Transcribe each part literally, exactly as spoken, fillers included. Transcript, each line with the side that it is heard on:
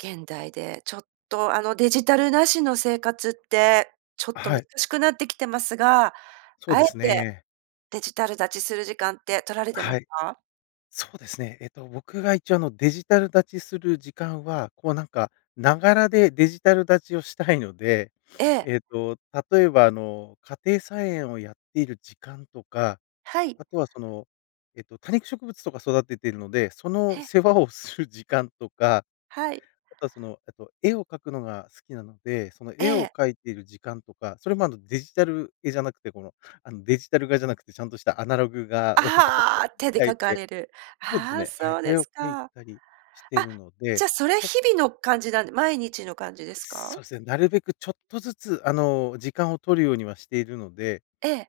right: 現代で、ちょっと、あの、デジタル無しの生活って、ちょっと
left: は
right: 難
left: い。
right: しくなってきてますが、
left: そう
right: あえ
left: です
right: て
left: ね。
right: デジタル断ちする時間って取られてま
left: は
right: す
left: い。
right: か？
left: そうですね。えっと、僕が一応、あの、デジタル断ちする時間は、こう、なんか、ながらでデジタル断ちをしたいので、
right: え え。
left: ええっと、例えば、あの、家庭菜園をやっている時間とか、
right: はい。
left: あとは、その、えっと、多肉植物とか育ててるので、その、
right: へ。
left: 世話をする時間とか、
right: はい。
left: あとは、その、えっと、絵を描くのが好きなので、その、
right: え
left: 絵を
right: え。
left: 描いている時間とか、それも、あの、デジタル絵じゃなくて、この、あの、デジタル画じゃなくてちゃんとしたアナログ画を、こう、
right: ああ。手で
left: 描い
right: 書か
left: て
right: れる。
left: そうです
right: ああ、
left: ね。は
right: そ
left: い。
right: うで
left: 絵を
right: す
left: 描い
right: か。あ、
left: たりしてるの
right: じゃ
left: で、
right: あ、それ
left: そ
right: 日々の感じなんで、毎日の感じですか？
left: そうですね。なるべく、ちょっとずつ、あの、時間を取るようにはしているので
right: ええ。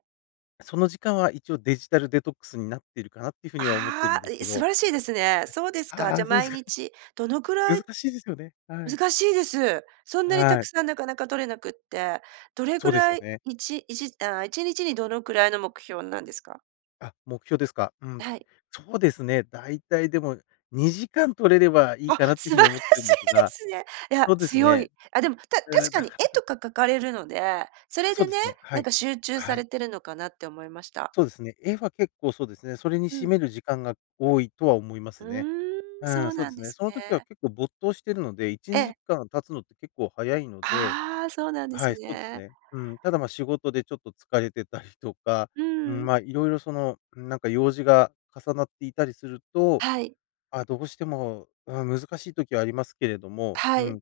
left: その時間は一応デジタルデトックスになってるかなっていう風には、思ってる
right: あ
left: ん
right: あ、
left: です
right: い
left: け
right: 素
left: ど。
right: 晴らしいですね。そうです
left: はい。
right: か。
left: あ
right: じゃ
left: あ、
right: あ、
left: そうで
right: 毎
left: すか。
right: 日、どのくら
left: 難
right: い、
left: しいですよね。はい。
right: 難しいです。そんなにた
left: は
right: く
left: い。
right: さんなかなか取れなくって。どれ
left: そ
right: ぐ
left: うです
right: ら
left: よ
right: い、
left: ね。
right: いちいちああ、いちにちにどのくらいの目標なんですか？
left: あ、目標ですか。うん。
right: はい。
left: そうですね。大体でも、にじかん取れればいい
right: あ、
left: かなって
right: 素
left: いう
right: 晴
left: 風
right: ら
left: に
right: し
left: 思ってん
right: い
left: です
right: で
left: が
right: すね。いや、
left: そうです
right: 強
left: ね。
right: い。あ、でも、た確
left: うーん、
right: か
left: な
right: に
left: かな
right: 絵
left: か。
right: とか描かれるので、それ
left: そう
right: で
left: で
right: ね、
left: すね。は
right: なん
left: い。
right: か集中さ
left: は
right: れ
left: い。
right: てるのかなって思いました。
left: そうですね。絵は結構そうですね。それに
right: う
left: 占
right: ん。
left: める時間が多いとは思いま
right: う
left: すね。
right: ーん、
left: う
right: そ
left: ん、
right: う
left: そう
right: な
left: で
right: ん
left: す
right: で
left: ね。
right: す
left: その時は
right: ね。
left: 結構没頭してるのでいち
right: え
left: にじ
right: え。
left: かん経つのって結構早いので
right: ああ、そうなんで
left: は
right: す
left: い、そうです
right: ね。
left: ね。うん。ただ、ま、仕事でちょっと疲れてたりとか
right: う
left: うん、
right: ん。
left: まあ、いろいろ、その、なんか用事が重なっていたりすると、
right: はい。
left: あ、どうしても、うん、難しい時はありますけれども、
right: は
left: う
right: い。
left: ん。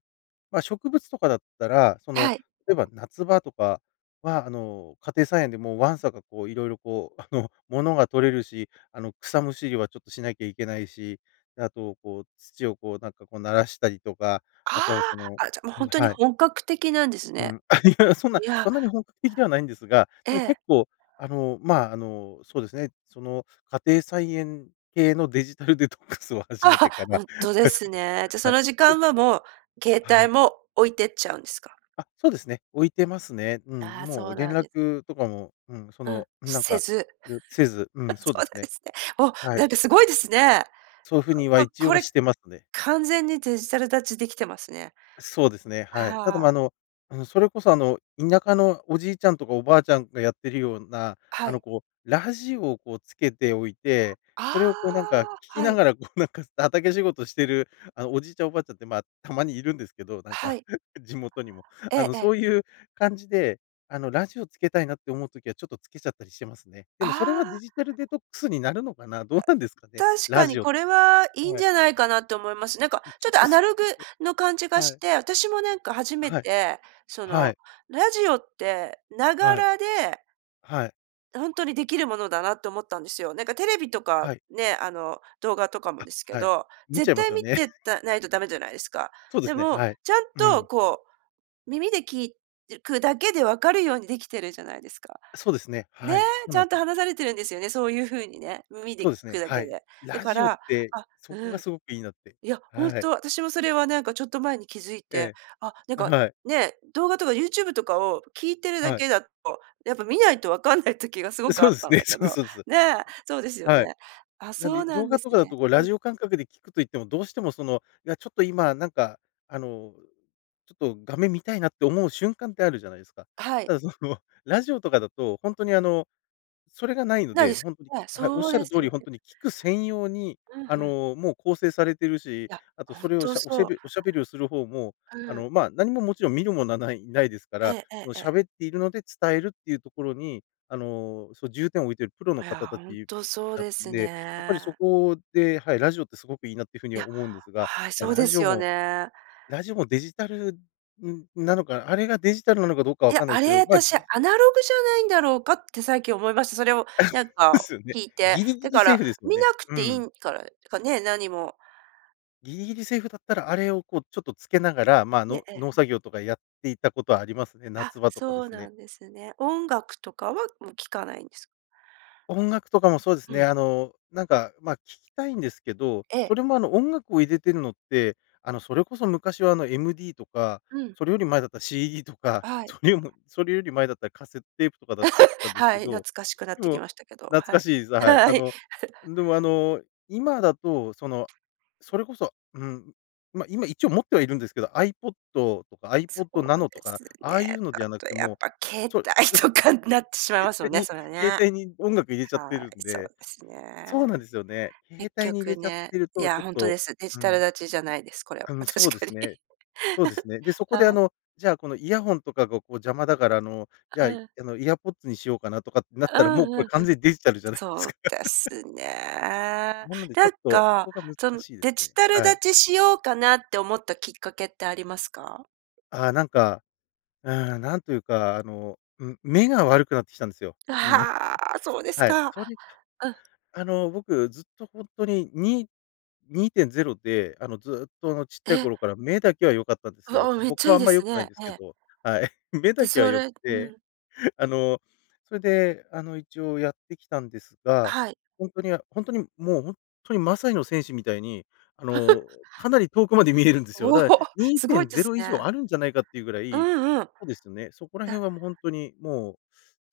left: ま、植物とかだったら、その、
right: はい。
left: 例えば夏場とかは、あの、家庭菜園で、もう、わんさか、こう、色々、こう、あの、ものが採れるし、あの、草むしりはちょっとしなきゃいけないし、で、あと、こう、土を、こう、なんか、こう、ならしたりとか、
right: あ
left: あとは、その
right: あ。あ、じゃ、もう、
left: う
right: ほ
left: ん、
right: んとに
left: はい。
right: 本格的なんです
left: う
right: ね。
left: ん。あ、いや、そんな、
right: いや。
left: そんなに本格的ではないんですが、
right: え
left: でも
right: え。
left: 結構、あの、ま、あの、そうですね。その、家庭菜園系のデジタルデトックスを始
right: あ
left: め
right: は、
left: てか
right: ほ
left: ら
right: んとで
left: はい、そ
right: す
left: うです。
right: ね。じゃ、そ
left: はい。
right: の時間は、もう携
left: はい。
right: 帯も置いてっちゃうんですか？
left: あ、そうですね。置いてますね。うん、
right: ああ、
left: も
right: そ
left: う
right: う
left: 連
right: なんです。
left: 絡とかも、うん。そ
right: うん。
left: のなん
right: せ
left: か、
right: ず。
left: よせず。う
right: そ
left: ん。そうで
right: うなん
left: す
right: で
left: ね。
right: すね。お、
left: は
right: な
left: い。
right: んかすごいですね。
left: そう
right: ち
left: 風には
right: ょこ
left: 一応
right: こ
left: は、
right: れ
left: してますね。
right: 完全にデジタル断ちできてますね。
left: そうですね、はい。ただ、
right: は
left: ま、あ
right: あ。
left: のあの、それこそ、あの、田舎のおじいちゃんとかおばあちゃんがやってるような、
right: は
left: あの、
right: い。
left: こう、ラジオを、こう、つけておいて、それをこうなんか、聴
right: ああ、
left: き
right: は
left: な
right: い。
left: がら、こう、なんか畑仕事してる、あの、おじいちゃんおばあちゃんって、ま、たまにいるんですけど、なん
right: は
left: か、
right: い。
left: 地元にも。
right: え
left: あ
right: え
left: の、
right: え
left: そ
right: え。
left: ういう感じで、あの、ラジオつけたいなって思う時はちょっとつけちゃったりしてますね。で
right: あ
left: も、それはデ
right: あ。
left: ジタルデトックスになるのかな、
right: あ、
left: どうなんですかね。
right: 確
left: ラ
right: か
left: ジ
right: に
left: オって。
right: これはいいん
left: は
right: じ
left: い。
right: ゃないかなって思います。なんか
left: うん、ち
right: ち
left: ょ
right: ょっ
left: っ
right: と
left: と、
right: アナ
left: す
right: ログ
left: [unintelligible]
right: の感じが
left: は
right: し
left: い。
right: て、私もなんか初め
left: はい。
right: て、そ
left: は
right: の、
left: い。
right: ラジオって、なが
left: はい。
right: らで
left: はい。
right: ほんとにできるものだなって思ったんですよ。なんかテレビとか、
left: はい。
right: ね、あの、動画とかも
left: あ、
right: ですけ
left: はい。
right: ど、
left: 見ちゃ
right: 絶
left: いま
right: 対
left: すよ
right: 見
left: ね。
right: て、たないと駄目じゃないですか。
left: そうで
right: で
left: すね、
right: も、
left: はい。
right: ちゃん
left: うん。
right: と、こう、耳で聞いてくだけで分かるようにできてるじゃないですか。
left: そうですね。
right: ね、
left: はい。そう
right: ち
left: な
right: ゃ
left: ん
right: ん
left: す
right: と
left: よ。
right: 話されてるんですよね、そういう風にね。耳で
left: そ
right: 聞
left: うです
right: く
left: ね、
right: だ
left: は
right: け
left: い。
right: で。だ
left: ラ
right: か
left: ジオっ
right: ら
left: て、
right: あ、
left: そこ
right: う
left: が
right: ん。
left: すごくいいなって。
right: いや、ほん
left: はい。
right: と、私もそれはなんかちょっと前に気づいて、
left: ええ、
right: あ、なん
left: あ、
right: か
left: はい。
right: ね、動画とかユーチューブとかを聴いてるだ
left: はい。
right: けだと、やっぱ見ないとわかんない時がすごくあ
left: そ
right: っ
left: うです
right: たん
left: ね。
right: だけ
left: そう
right: ど
left: そうそう。
right: ね、そうですよ
left: はい。
right: ね。あ、
left: なん
right: そう
left: で、
right: な
left: 動
right: んで
left: 画と
right: す
left: かだ
right: ね。
left: と、こう、
right: う
left: ラ
right: ん。
left: ジオ感覚で聴くと言っても、どうしても、その、いや、ちょっと今なんか、あの、ちょっと画面見たいなって思う瞬間ってあるじゃないですか。
right: はい。
left: ただ、その、ラジオとかだと、ほんとに、あの、それがないの
right: ないで
left: で、
right: す、
left: ほんとに
right: ね、
left: はい、おっ
right: そう
left: しゃ
right: で
left: る
right: す
left: 通
right: よ
left: り、ほん
right: ね。
left: とに聴く専用に、
right: うん、
left: あ
right: ふん。
left: の、もう、構成されてるし、
right: いや、
left: あと
right: ほ
left: そ
right: ん
left: れを、
right: と、
left: しゃおしゃ
right: そう。
left: べおしゃべりをする方も、
right: う
left: あ
right: ん。
left: の、ま、何ももちろん見るものはないないですか
right: え
left: ら、
right: ええ
left: そ
right: え
left: の、
right: ええ。
left: 喋っているので伝えるっていうところに、あの、そ重点を置いているプロの
right: いや、
left: 方た
right: ほん
left: ち
right: とそう
left: な
right: で
left: ん
right: す
left: で、やっぱりそ
right: ね。
left: こではい、ラジオってすごくいいなっていう風に
right: い
left: は
right: や、
left: 思うんですが、
right: はい、
left: ま、
right: そう
left: ラ
right: で
left: ジ
right: す
left: オ
right: よ
left: も
right: ね。
left: ラジオもデジタル、んなのかな。あれがデジタルなのかどうか
right: い
left: わ
right: や、
left: かんないで
right: あ
left: すけ
right: れ、
left: ど、まあ、
right: 私ア
left: ぎ
right: ナログじゃないんだろうかって最近思いました。それを
left: あ、
right: なん
left: で
right: か
left: すよね。
right: 聞いて。
left: ギリギ
right: だ
left: リ
right: か
left: セー
right: ら、
left: フですよ
right: 見
left: ね。
right: なく
left: う
right: てい
left: ん。
right: んからかね、何も。
left: ギリギリセーフだったら、あれを、こう、ちょっとつけながら、まあ、
right: ね。
left: の
right: ええ。
left: 農作業とかやっていたことはありますね。
right: あ、
left: 夏場とかで
right: そう
left: すね。
right: なんですね。音楽とかは、もう、聴かないんです。
left: 音楽とかもそうです
right: う
left: ね。
right: ん。
left: あの、なんか、まあ、聴きたいんですけど、
right: ええ。
left: それも、あの、音楽を入れてるのって、あの、それこそ昔は、あの、MD とか、
right: うん。
left: それより前だったら CD とか、
right: あい。
left: それよもそれより前だったらカセットテープとかだったん です
right: は
left: け
right: い、懐
left: ど、
right: かしくなっ
left: で
right: てき
left: も、
right: ましたけど。
left: 懐
right: は
left: か
right: い。
left: しいですはい。あ
right: はい。
left: の、でも、あの、今だと、その、それこそ、うーん、ま、今、一応持ってはいるんですけど、アイポッドとか、アイポ
right: そ
left: ッドナ
right: う
left: ノと
right: で
left: か、
right: す
left: ああいう
right: ね。
left: の
right: だ
left: ではな
right: と
left: くて、
right: や
left: も
right: っ
left: う
right: ぱ携
left: そう、
right: 帯とかになってしまい ます
left: 携
right: も
left: 帯
right: んね、
left: に
right: それね。
left: 携帯に音楽入れちゃって
right: は
left: るん
right: い、そう
left: で
right: です
left: そうなんで
right: ね。
left: すよね。携
right: 結
left: 帯に入れ
right: 局
left: ちゃっ
right: ね、
left: てる
right: い
left: と、ちょ
right: や、
left: っ
right: ほんと
left: と、
right: です。デジ
left: う
right: タル
left: ん。
right: 断ちじゃないです。これは。
left: あの、
right: 確
left: そうで
right: か
left: す
right: に。
left: ねそうで すね。で、そこで、あ
right: はい。
left: の、じゃあ、この、イヤホンとかが、こう、邪魔だから、あの、じゃあ、
right: う
left: い
right: ん。
left: あの、エアーポッズにしようかなとかってなっ
right: う
left: たらも
right: ん
left: うこれ
right: うんうん。
left: 完全にデジタルじゃないで
right: そ
left: す
right: う
left: か。
right: で すね。
left: なので、ちょ
right: な
left: っ
right: ん
left: とそ
right: か、
left: こが難
right: その
left: しいです
right: デジ
left: ね。
right: タル
left: はい。
right: 断ちしようかなって思ったきっかけってありますか？
left: あ、なんか、うん。なんというか、あの、ん目が悪くなってきたんですよ。うん。
right: はあ、そうです
left: はい。
right: か。
left: それに、
right: うん。
left: あの、僕ずっとほんとにに、にいてんぜろで、あの、ずっと、あの、ちっちゃい
right: え。
left: 頃から目だけは良かったんで
right: う
left: すよ。
right: わ、めっ
left: ほ
right: ち
left: か
right: ゃ
left: は
right: いい
left: あん
right: で
left: まり良
right: す
left: くないん
right: ね。
left: です
right: え
left: け
right: え。
left: ど。はい。目
right: で、
left: だけは
right: そ
left: 良く
right: れ、う
left: て。
right: ん。
left: あの、それで、あの、一応やってきたんですが、
right: はい。
left: ほんとに、あほんとに、もう、ほんっとにマサイの戦士みたいに、あの、かなり遠くまで見えるんですよ。
right: おお、
left: だからにい
right: す
left: て
right: ごい
left: ん
right: で
left: ぜ
right: す
left: ろ以上
right: ね。
left: あるんじゃないかっていうぐら
right: う
left: い
right: んうん。
left: そうですね、そこら
right: だ
left: 辺は、もう、ほんとに、もう、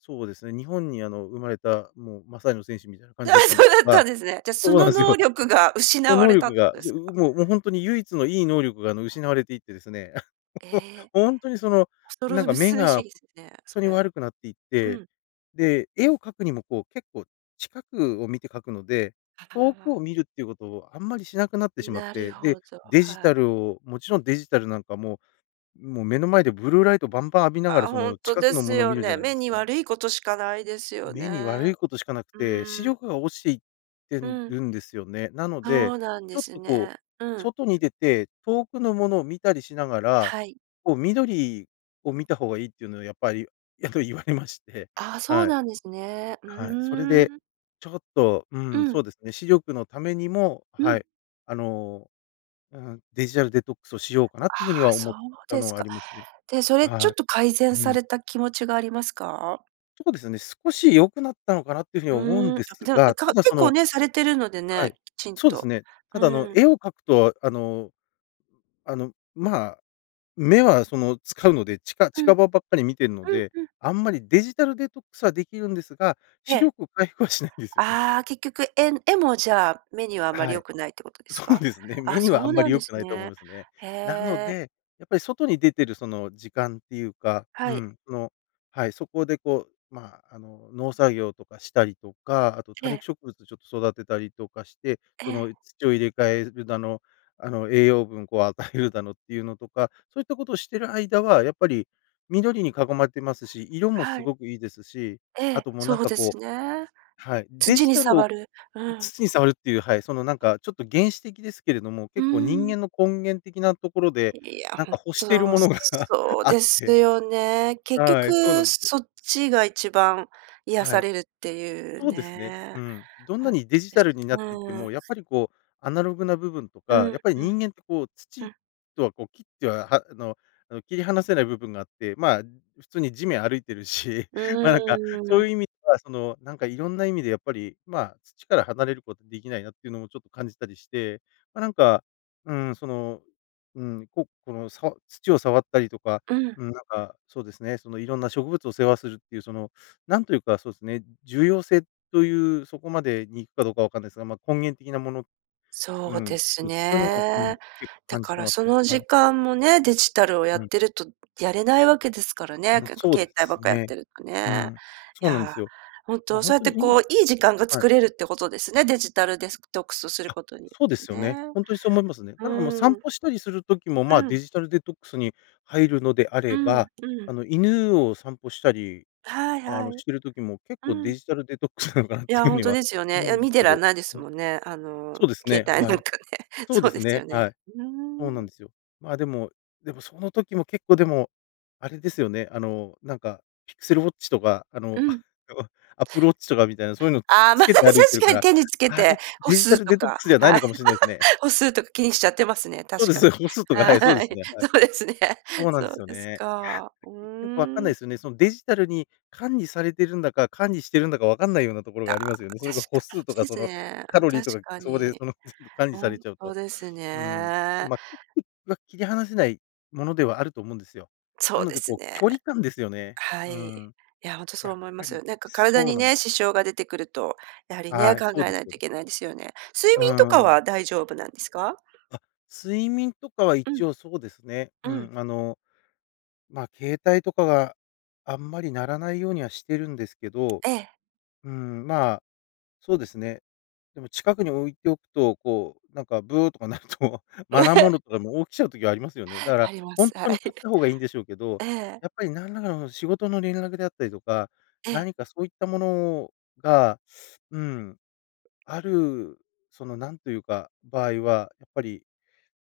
left: そうですね、日本に、あの、生まれたもうマサイの戦士みたいな感
right: ああ、
left: じだったん
right: そ
left: で
right: う
left: す
right: だっ
left: が
right: たんですね。じゃ、そ
left: そう
right: の
left: なんす
right: 能
left: よ。
right: 力が
left: そ
right: 失わ
left: の能
right: れたっ
left: 力
right: てこ
left: が。
right: とで
left: そ
right: すか？
left: う、うもう、ほんとに唯一のいい能力が、あの、失われていってですね。
right: え え。
left: ほんとに、その、
right: おそ
left: なん
right: ろ
left: か
right: ぶ
left: 目
right: すべし
left: がほ
right: りすね、
left: ん
right: そ
left: とに
right: れ。
left: 悪くなっていっ
right: う
left: て、
right: ん。
left: で、絵を描くにも、こう、結構近くを見て描くので、
right: あ
left: 遠く
right: ああ
left: を見
right: あ。
left: るっていうことをあんまりしなくなってしまっ
right: なる
left: て、で、
right: ほど、
left: デジ
right: は
left: タ
right: い。
left: ルをもちろんデジタルなんかもうもう、目の前でブルーライトバンバン浴びながら、
right: あ、
left: そ
right: ほん
left: の、
right: と
left: 近く
right: で
left: のも
right: す
left: のを見
right: よ
left: るじゃ
right: ね。
left: ないで
right: 目
left: す
right: に
left: か。
right: 悪いことしかないですよ
left: 目に悪
right: ね、
left: いことしかなく
right: う
left: て、視力
right: ん。
left: が落ちていって
right: うん。
left: るんですよね。なので、
right: そうなん
left: ち
right: で
left: ょっ
right: す
left: と、こう、
right: ね、うん。
left: 外に出て、遠くのものを見たりしながら、
right: はい。
left: こう、緑を見た方がいいっていうのは、やっぱりやっぱり言われまして、
right: ああ、そう
left: はい。
right: なんですね。う
left: はい。それ
right: ー
left: で
right: ん。
left: ちょっと、う
right: う
left: ん、
right: ん。
left: そうですね。視力のためにも、
right: う
left: は
right: ん。
left: い。あの、うーん、デジタルデトックスをしようかな
right: ああ、
left: という風には思
right: そ
left: っ
right: う
left: た
right: で
left: の
right: す
left: はあ
right: か。
left: りますね。
right: で、それちょ
left: は
right: っと改
left: い。
right: 善
left: う
right: さ
left: ん。
right: れた気持ちがありますか？
left: そうですね。少し良くなったのかなっていう風に思うん
right: うん、あ
left: で
right: ぷ
left: す
right: でも
left: が、
right: か
left: ただ、
right: 結
left: そ
right: 構
left: の
right: ね、されてるので
left: は
right: ね、
left: い。
right: きちん
left: そうです
right: と。
left: ね。ただ、あの、
right: うん。
left: 絵を描くと、あのあの、まあ、目は、その、使うので、ちか
right: うん。う
left: 近場ばっかり見てるの
right: ん
left: で、
right: うん。
left: あんまりデジタルデトックスはできるんですが、
right: え
left: 視
right: え。
left: 力回復はしないんですよね。
right: ああ、結局、えん絵もじゃあ、目にはあまり
left: は
right: 良
left: い。
right: くないってことです
left: そう
right: か？
left: ですね。
right: あ、
left: 目にはあ
right: そ
left: ん
right: う
left: ま
right: な
left: り
right: ん
left: 良
right: で
left: く
right: す
left: ないと思い
right: ね。
left: ますね。
right: へ
left: なの
right: え。
left: で、やっぱり外に出てる、その時間っていうかう
right: はい。
left: ん。その、はい。そこで、こう、ま、あの、農作業とかしたりとか、あと多
right: え
left: 肉
right: え。
left: 植物ちょっと育てたりとかして、
right: え
left: そ
right: え。
left: の、土を入れ替えるだの、あの、栄養分をこう与えるだのっていうのとか、そういったことをしてる間はやっぱり、緑に囲まれてますし、色もす
right: はい。
left: ごくいいですし、
right: え
left: あ
right: え、
left: と、もうな
right: そ
left: ん
right: う
left: か、
right: で
left: こ
right: す
left: う
right: ね。
left: はい。デ
right: 土
left: ジ
right: に
left: タルを
right: 触る。うん。
left: 土に触るっていう。はい、その、なんかちょっと原始的ですけれども、
right: うー
left: 結構人
right: ん。
left: 間の根源的なところで、
right: いや、
left: なん
right: 本
left: か欲してる
right: 当、
left: ものが
right: そう
left: あっ
right: です
left: て。
right: よね。結
left: はい、そうな
right: 局
left: んですよ。
right: そっちが一番癒
left: は
right: さ
left: い。
right: れるっていう
left: そうですね。
right: ね。
left: うん。どん
right: ほ
left: な
right: んと
left: にデジ
right: で
left: タ
right: す、
left: ルになっ
right: う
left: ていって
right: ん。
left: も、やっぱり、こう、アナログな部分と
right: う
left: か、や
right: ん
left: っぱり
right: うん。
left: 人間って、こう、
right: う
left: 土
right: ん。
left: とは、こう、切っては、はあのあの、切り離せない部分があって、まあ、普通に地面歩いてるし、
right: う
left: ま、なんか、そ
right: ー
left: う
right: ん。
left: いう意味では、その、なんかいろんな意味でやっぱり、まあ、土から、離れることできないなっていうのをちょっと感じたりして、まあ、なんか、うん、その、うん、ここのさ土を触ったりとか、
right: うん。
left: うん。なんか、そうですね。その、いろんな植物を世話するっていう、その、なんというか、そうですね。重要性という、そこまでに行くかどうかわかんないですが、ま、根源的なもの。う
right: そう
left: ん。
right: です
left: そうですね。そういうのも、うん、
right: ね。
left: 結構
right: だ
left: 感じ
right: か
left: て
right: ら、
left: ます
right: そ
left: ね。
right: の時
left: はい。
right: 間もね、デジタルをや
left: う
right: っ
left: ん。
right: てると、やれないわけですから
left: う
right: ね、
left: ん。
right: 結構、
left: そうで
right: 携帯ばっ
left: す
right: かやっ
left: ね。
right: てると
left: う
right: ね。
left: ん。
right: い
left: そうなんで
right: や、
left: すよ。
right: ほん
left: ま、
right: と、
left: ほん
right: そうやっ
left: と
right: て、
left: に
right: こ
left: 今
right: う、いい時間が
left: は
right: 作
left: い。
right: れるってことですね、デジタルデスクトックスする
left: あ、
right: ことによ
left: そうで
right: っ
left: す
right: て
left: よね。
right: ね。
left: ほんとに、そう思いますね。
right: う
left: ただ、あ、散
right: ん。
left: 歩したりする時も、
right: う
left: ま、デ
right: ん。
left: ジタルデトックスに入るのであ
right: う
left: れ
right: ん
left: ば、
right: うん。
left: あの、犬を散歩したり、
right: はい
left: あ
right: は
left: の
right: い。
left: してる時も結
right: う
left: 構デ
right: ん。
left: ジタルデトックスなのかなっ
right: い
left: ていう
right: や、ほ
left: 風
right: ん
left: に
right: と
left: は
right: ですよね。い
left: 思う
right: や、
left: んで
right: 見
left: す
right: て
left: け
right: らん
left: ど。
right: ないです
left: はい。
right: もんね。あの、
left: そうですね。
right: 携帯
left: は
right: なん
left: い。
right: かね。
left: そう
right: そ
left: で
right: うで
left: す
right: す
left: ね。
right: よね。
left: はい。
right: う
left: そうな
right: ー
left: ん
right: ん。
left: ですよ。ま、でもでも、その時も結構でも、あれですよね、あの、なんか、ピクセルウォッチとか、あ
right: う
left: のあ
right: ん。
left: の、アップルウォッチとかみたいな、そういうのをつ
right: ああ、
left: つ
right: まあ、
left: け
right: 確
left: て歩いてるか
right: かに
left: ら、
right: 手につけ
left: あれ、
right: て歩
left: デジタ
right: 数
left: ル
right: と
left: デトック
right: か、
left: スじゃない
right: は
left: の
right: い。
left: かもしれないすね。
right: 歩数とか気にしちゃってますね、
left: そう
right: 確
left: で
right: か
left: す
right: に。
left: よ。歩数とか、はい。そうで
right: は
left: す
right: い、
left: ね、はい。
right: そうですね。
left: そうなん
right: そ
left: です
right: う
left: よ
right: です
left: ね。いや、
right: か。う
left: 結局分かん
right: ー
left: ない
right: ん。
left: ですよね。そのデジタルに管理されてるんだか、管理してるんだか分かんないようなところ
right: た
left: が
right: あ、
left: ありますよね。それが
right: 確
left: 歩
right: か
left: 数と
right: に
left: か
right: [unintelligible] で
left: そ
right: す
left: の
right: ね、
left: カ
right: あ、
left: ロリー
right: 確
left: とか、
right: か
left: そこで、
right: に。
left: その、全部管理
right: ほ
left: され
right: ん
left: ちゃう
right: と
left: と。
right: です
left: うん。
right: ね。
left: ま [unintelligible] は切り離せないものではあると思うんですよ。な
right: そう
left: の
right: で
left: で、
right: す
left: こう、
right: ね。
left: 距離感ですよね。
right: は
left: う
right: い。
left: ん。
right: いや、ほんとそう
left: やっ
right: 思いま
left: ぱ
right: す。
left: り
right: なんか体
left: そう
right: に
left: なん。
right: ね、支障が出てくると、やはりね、
left: はい、
right: 考
left: そうで
right: えな
left: す
right: い
left: よ
right: と
left: ね。
right: いけないですよね。睡
left: う
right: 眠と
left: ー
right: か
left: ん。
right: は大丈夫なんですか？
left: あ、睡眠とかは
right: うん。
left: 一応そうですね。
right: う
left: う
right: ん。
left: ん。あの、ま、携帯とかがあんまり鳴らないようには、してるんですけど。
right: ええ。
left: うーん、ま、そうですね。でも近くに置いておくと、こう、なんかブーとか鳴ると、マナーモード とかでも起きちゃう時ありますよね。だから
right: ありま
left: ほん
right: す。は
left: とに
right: い。
left: 断った方がいいんでしょうけど、
right: ええ。
left: やっぱりなんらかの仕事の連絡であったりとか、
right: ええ。
left: 何かそういったものがうん。ある、そのなんというか、場合は、やっぱり、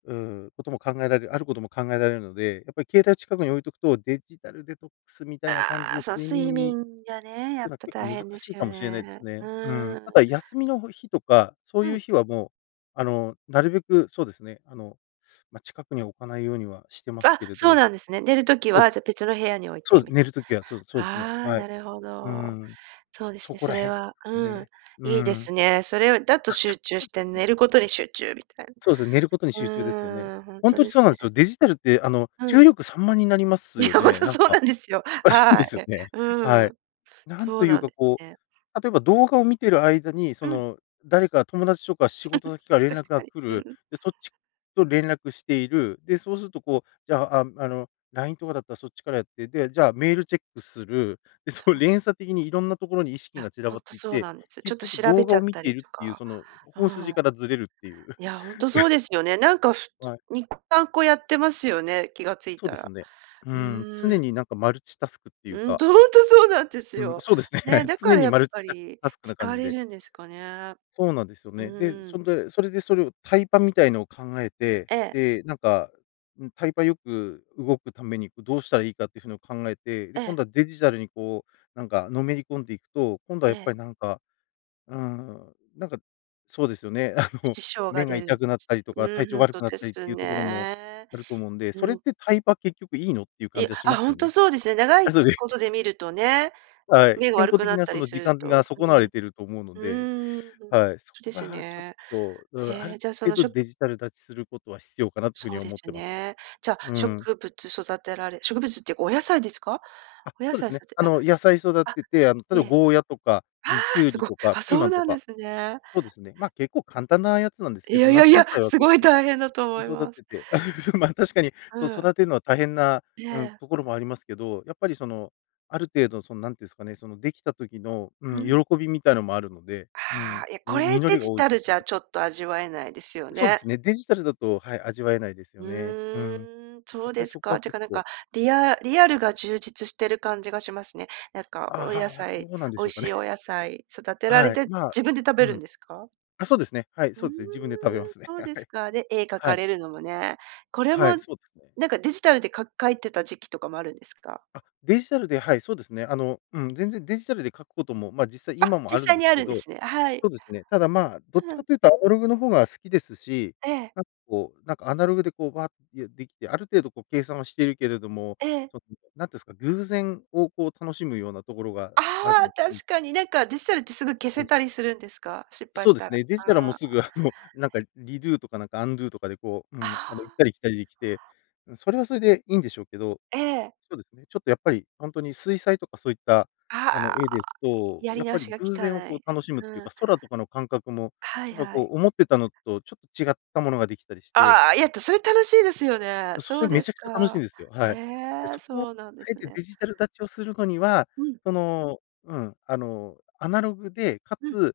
left: うーん、ことも考えられる、あることも考えられるので、やっぱり携帯近くに置いとくと、デジタルデトックスみたいな感じ
right: ああ、
left: で
right: そう、
left: 睡
right: 睡
left: 眠に、
right: 眠がね、
left: っ
right: や
left: ていうの
right: っ
left: は
right: ぱ大
left: 結構
right: 変で
left: 難し
right: す
left: い
right: よ
left: かもしれないで
right: ね、
left: す
right: う
left: ね。うん。
right: ー
left: た
right: ん。
left: だ休みの、ほ日とかそう
right: う
left: いう
right: ん。
left: 日は、もう、あの、なるべくそうですね。あの、ま、近くに置かないようにはしてます
right: あ、
left: けれど。
right: そうなんですね。寝る時
left: そうで
right: は、
left: す
right: じゃ、
left: ね。
right: 別の部屋に置い
left: そう
right: て
left: です。
right: み
left: 寝
right: たい。
left: る時はそうですそうですね。
right: ああ、
left: はい。
right: なるほ
left: う
right: ど。
left: ん。
right: そうです
left: そ
right: ね、
left: こ
right: そ
left: ら
right: れ
left: 辺で
right: は
left: すかね。
right: うん、
left: ね。う
right: いいで
left: ん。
right: すね。それをだと
left: あ、そう
right: 集中して、
left: なんですね。
right: 寝ることに集中みたいな。
left: そうですね、寝ることに
right: う
left: 集中ですよね。
right: ーん、ほん
left: ほん
right: と
left: とに
right: で
left: そう
right: す
left: なんです
right: ね。
left: よ。デジタルって、あの、
right: う
left: 注
right: ん。
left: 意力散漫になります
right: いや、
left: よ
right: ほん
left: ね、
right: と
left: なん
right: そう
left: か。
right: なんですよ。は
left: で
right: い。
left: すよね。
right: う
left: はい。
right: ん。
left: なん
right: そ
left: と
right: う
left: い
right: な
left: う
right: ん
left: か、
right: です
left: こ
right: ね。
left: う、例えば、動画を見てる間に、そ
right: うん。
left: の、誰か友達とか仕事先 から連
right: 確
left: 絡
right: か
left: が
right: に、
left: 来
right: う
left: る。
right: ん。
left: で、そっちと連絡している。で、そうすると、こう、じゃあ、ああの、LINE とかだったらそっちからやって、で、じゃあメールチェックする。で、そ
right: そ
left: の、
right: う。
left: 連鎖的にいろんなところに意
right: い
left: 識
right: や、
left: が散ら
right: ほ
left: ば
right: ん
left: っ
right: と
left: ていっ
right: そう
left: て、
right: なんです。ちょっ
left: 結
right: と
left: 局
right: 調べ
left: 動
right: ち
left: 画
right: ゃ
left: を
right: っ
left: 見
right: た
left: てい
right: り
left: る
right: と
left: っていう、
right: か、
left: その、
right: う
left: 本
right: ん。
left: 筋からずれるっていう。
right: いや、ほんとそうで すよね。なんか、ふつ
left: はい。
right: に、さんこやってますよね、気がつい
left: そう
right: た
left: です
right: ら。
left: ね。う
right: う
left: ん、
right: ー
left: 常
right: ん。
left: になんかマルチタスクっていう
right: うん、
left: か。
right: と、ほんとそうなんです
left: うん、
right: よ。
left: そうですね、は
right: ね、
left: い。
right: だか
left: 常
right: ら
left: に
right: やっ
left: マルチ
right: ぱ
left: タス
right: り
left: タスクな感
right: 疲
left: じ
right: れ
left: で。
right: るんですかね。
left: そうなんですよ
right: う
left: ね。で、
right: ーん。
left: それでそれで、それをタイパみたいのを考えて、
right: ええ。
left: で、なんか、うん、タイパよく動くために、こう、どうしたらいいかっていう風のを考えて、で、
right: え
left: 今
right: え。
left: 度はデジタルに、こう、なんかのめり込んでいくと、今度は
right: え
left: やっ
right: え。
left: ぱりなんか、うーん、なんか、そうですよね、あの、
right: 支障が
left: 目が
right: 出るんで
left: 痛くなっ
right: す
left: たりと
right: ね。
left: か、
right: う
left: 体
right: ん、ほ
left: 調
right: ん
left: 悪
right: と
left: くなっ
right: で
left: たりっ
right: す
left: ていうところも
right: ね。
left: あると思うんで、それ
right: う
left: っ
right: ん。
left: てタイパ結局いいの？っていう
right: い
left: 感
right: や、
left: じはしま
right: あ、
left: す
right: ほん
left: よ
right: と
left: ね。
right: そうですよね。長い
left: あ、そうで
right: ことで見るとね、
left: はい、
right: 目が
left: 健
right: 悪
left: 康
right: く
left: 的
right: なっ
left: な、
right: た
left: そ
right: り
left: の
right: す
left: 時
right: る
left: 間が
right: と。
left: 損なわ
right: う
left: れ
right: ん。
left: てると思うので。
right: うーん、そ
left: はい、そ
right: う
left: こ
right: ですよ
left: がちょっ
right: ね。
left: と、うーん、あ
right: へえ、
left: る
right: じゃ、その、
left: 程
right: し
left: 度
right: ょ
left: デジタル断ちすることは必要かなという風
right: そう
left: に
right: で
left: 思っ
right: す
left: てますね。
right: ね。じゃあ、
left: うん。
right: 植物育てられ植物っていうかお野菜ですか？
left: あ、
right: お野
left: そうで
right: 菜
left: すね。
right: 育て
left: あ
right: あ
left: の、野菜育
right: あ、
left: てて、あの、例えば
right: ね。
left: ゴーヤとか、
right: あ
left: うん、キ
right: あ、
left: ュウ
right: す
left: リ
right: ご。あ
left: とか
right: あ、
left: ピー
right: そ
left: マ
right: う
left: ンと
right: なんで
left: か、
right: すね。
left: そうですね。ま、結構簡単なやつなんです
right: い
left: けど、
right: やいやい
left: 夏野
right: や、
left: 菜は
right: す
left: 結
right: ごい
left: 構、
right: 大変だと思い
left: 育
right: ます。
left: てて、ま、確かに、
right: う
left: そう、
right: ん。
left: 育てるのは大変な、
right: え
left: うん、
right: え。
left: ところもありますけど、やっぱり、その、ある程度、その、なんて言うんすかね、その、できた時の、う
right: うん。
left: ん、喜びみたいなのもあるので、う
right: あ
left: ん。
right: あ、いや、こ
left: み
right: れ
left: 実
right: デ
left: りが
right: ジ
left: 多い
right: タ
left: と
right: ル
left: 思
right: じ
left: う。
right: ゃちょっと味わえないですよ
left: そうで
right: ね。
left: すね。デジタルだと、はい、味わえないです
right: う
left: よね。うん。
right: ーん、そ
left: や
right: う
left: っぱ
right: で
left: り
right: す
left: そこ
right: か、っ
left: は
right: ていう
left: 結
right: かなん
left: 構。
right: か、リアリアルが充実してる感じがしますね。なんか
left: あ
right: お野
left: あ、はあ、ど
right: 菜
left: うなんで
right: 美
left: し
right: 味
left: ょうか
right: し
left: ね。
right: いお野菜育 てられ
left: はい。
right: て、
left: まあ、
right: 自分で食べ
left: う
right: るん
left: ん。
right: ですか？
left: あ、そうですね。はい、
right: うー
left: そ
right: ん、
left: うですね。自分で食べますね。
right: そうで
left: は
right: す
left: い。
right: か。で、絵描
left: は
right: か
left: い。
right: れるのもね。これ
left: は
right: も
left: い、そうですね。
right: なんかデジタルで、か描いてた時期とかもあるんですか？
left: あ、デジタルで、はい、そうですね。あの、うん、全然デジタルで描くことも、ま、実際
right: あ、
left: 今も
right: 実
left: あるん
right: 際
left: で
right: に
left: す
right: あ
left: け
right: るんで
left: ど
right: すね。は
left: そ
right: い。
left: うですね。ただ、まあ、どっち
right: う
left: か
right: ん。
left: と言うとアナログの方が好きですし、
right: ええ。
left: なんか、こう、なんかアナログで、こう、わって、いうできて、ある程度、こう計算をしているけれども、
right: ええ。
left: その、何て言うんすか、偶然を、こう、楽しむようなところがある
right: あ
left: ん
right: あ、
left: で。
right: 確かに。なんかデジタルってすぐ消
left: そう
right: せ
left: です。
right: たりするんですか、失敗
left: そう
right: し
left: で
right: た
left: す
right: ら。
left: ね、デジタルは、もう
right: あ
left: す
right: あ。
left: ぐ、あの、なんかリドゥとかなんかアンドゥとかで、こう、う
right: あ
left: ん、あの、行っ
right: あ。
left: たり来たりできて、うん。それはそれでいいんでしょうけど
right: ええ。
left: そうですね。ちょっとやっぱり、ほんとに水彩とかそういった、あの、
right: ああ、
left: 絵です
right: い
left: と、
right: やり
left: やっ
right: 直
left: ぱり
right: しがき
left: 偶
right: か
left: 然を
right: な
left: こう
right: い、
left: 楽しむっていう
right: うん。
left: か、空とかの感覚も、
right: はい
left: やっぱ、
right: は
left: こ
right: い。
left: う、思ってたのとちょっと違ったものができたりして。
right: ああ、いや、てそれ楽しいですよね。
left: あ、そし
right: そ
left: て、
right: う
left: め
right: で
left: ち
right: す
left: ゃくちゃ楽しいん
right: か。
left: ですよ。
right: へ
left: はい。で、
right: え、
left: そこをあ
right: そうなんで
left: え
right: す
left: て
right: ね。
left: デジタル断ちをするのには、
right: うん。
left: その、うん。あの、アナログでか
right: うん。
left: つ、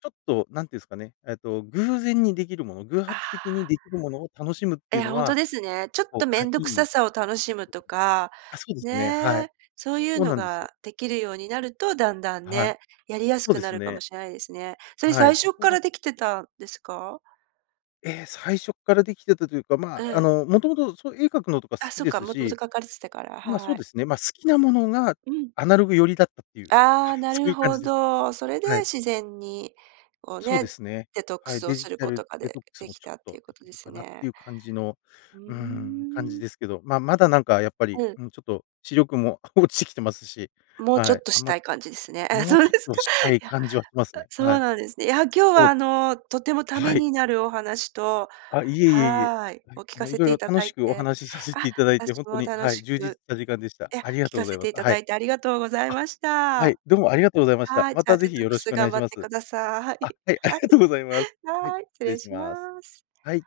left: ちょっと何て言うんすかね、えっと、偶然にできるもの偶
right: あ
left: 発的に
right: あ。
left: できるものを楽しむってい
right: え、
left: うの
right: ほんと
left: は、
right: ですね。ちょっ
left: こう
right: と
left: は
right: 面
left: い。
right: 倒く
left: い
right: さ
left: い
right: さを楽しむとか、
left: あ、そうですね。はい。
right: ね。そういう
left: そう
right: の
left: なんですよ。
right: ができるようになると、だんだん
left: はい。
right: ね、やりやす
left: そう
right: く
left: で
right: な
left: す
right: るか
left: ね。
right: もしれないですね。それ
left: はい。
right: 最
left: そ
right: 初っ
left: こ
right: か
left: が
right: らできてたんですか？
left: ええ、最初っからできてたというか、ま
right: え
left: あ、あ
right: え。
left: の、もともとそういう絵描くのとか好
right: あ、
left: き
right: そう
left: で
right: か、
left: す
right: もともと
left: し、
right: 描かれてたから、
left: まあ、そう
right: はい。
left: ですね、まあ、好きなものが
right: うん。
left: アナログ寄りだったっていう、
right: あ
left: はい、
right: あ、な
left: そう
right: る
left: いう感
right: ほ
left: じです。
right: ど。それで
left: はい。
right: 自然に、こう、
left: そうで
right: ね、
left: すね。
right: デトック
left: はい。
right: スを
left: デジ
right: する
left: タ
right: こと
left: ル
right: が、
left: デト
right: で
left: ックス
right: で
left: も
right: き
left: ちょ
right: た
left: っ
right: ってい
left: と
right: うこ
left: で
right: と
left: き
right: で
left: る
right: す
left: かなっ
right: ね。
left: ていう感じの、
right: う
left: うーん、感
right: ー
left: じ
right: ん。
left: ですけど。まあ、まだなんかやっぱり、
right: うん。
left: もうちょっと視力も落ちてきてますし、
right: もう、ちょ
left: は
right: っ
left: い。
right: と
left: あ
right: し
left: んま、
right: たい感じですね。あ、
left: もう、
right: そう
left: ちょっ
right: です
left: と
right: か。
left: した
right: い
left: い
right: や、
left: 感
right: あ、
left: じはしますね。
right: そう
left: はい。
right: なんですね。いや、今日
left: そ
right: は、
left: う
right: あ
left: で
right: の、とてもた
left: す、
right: め
left: はい。
right: になるお話と
left: あ、いえいえいえ。
right: はい
left: は
right: を
left: い。
right: 聞
left: あ
right: か
left: の、い
right: せ
left: ろい
right: て
left: ろ
right: いた
left: 楽
right: だ
left: し
right: い
left: くお
right: て、
left: 話させ
right: あ、
left: ていただいて、ほ
right: 私
left: んと
right: も
left: に、
right: 楽
left: はい、
right: し
left: 充実し
right: く
left: た時間でした。
right: いや、
left: ありが
right: 聞
left: とう
right: か
left: ござ
right: せ
left: いま
right: て
left: す。
right: いた
left: は
right: だ
left: い。
right: いてありがとうござい
left: あ、
right: まし
left: は
right: た。
left: い。どうもありがとうございました。
right: はい、
left: ま
right: じゃあ、
left: た是
right: デ
left: 非
right: トッ
left: よ
right: ク
left: ろし
right: ス
left: くお願
right: 頑
left: いし
right: 張っ
left: ま
right: て
left: す。
right: ください。
left: あ、はい、あり
right: はい。
left: がとうございます。はい、失
right: はい、失
left: 礼
right: 礼
left: し
right: しま
left: ます。
right: す。
left: はい。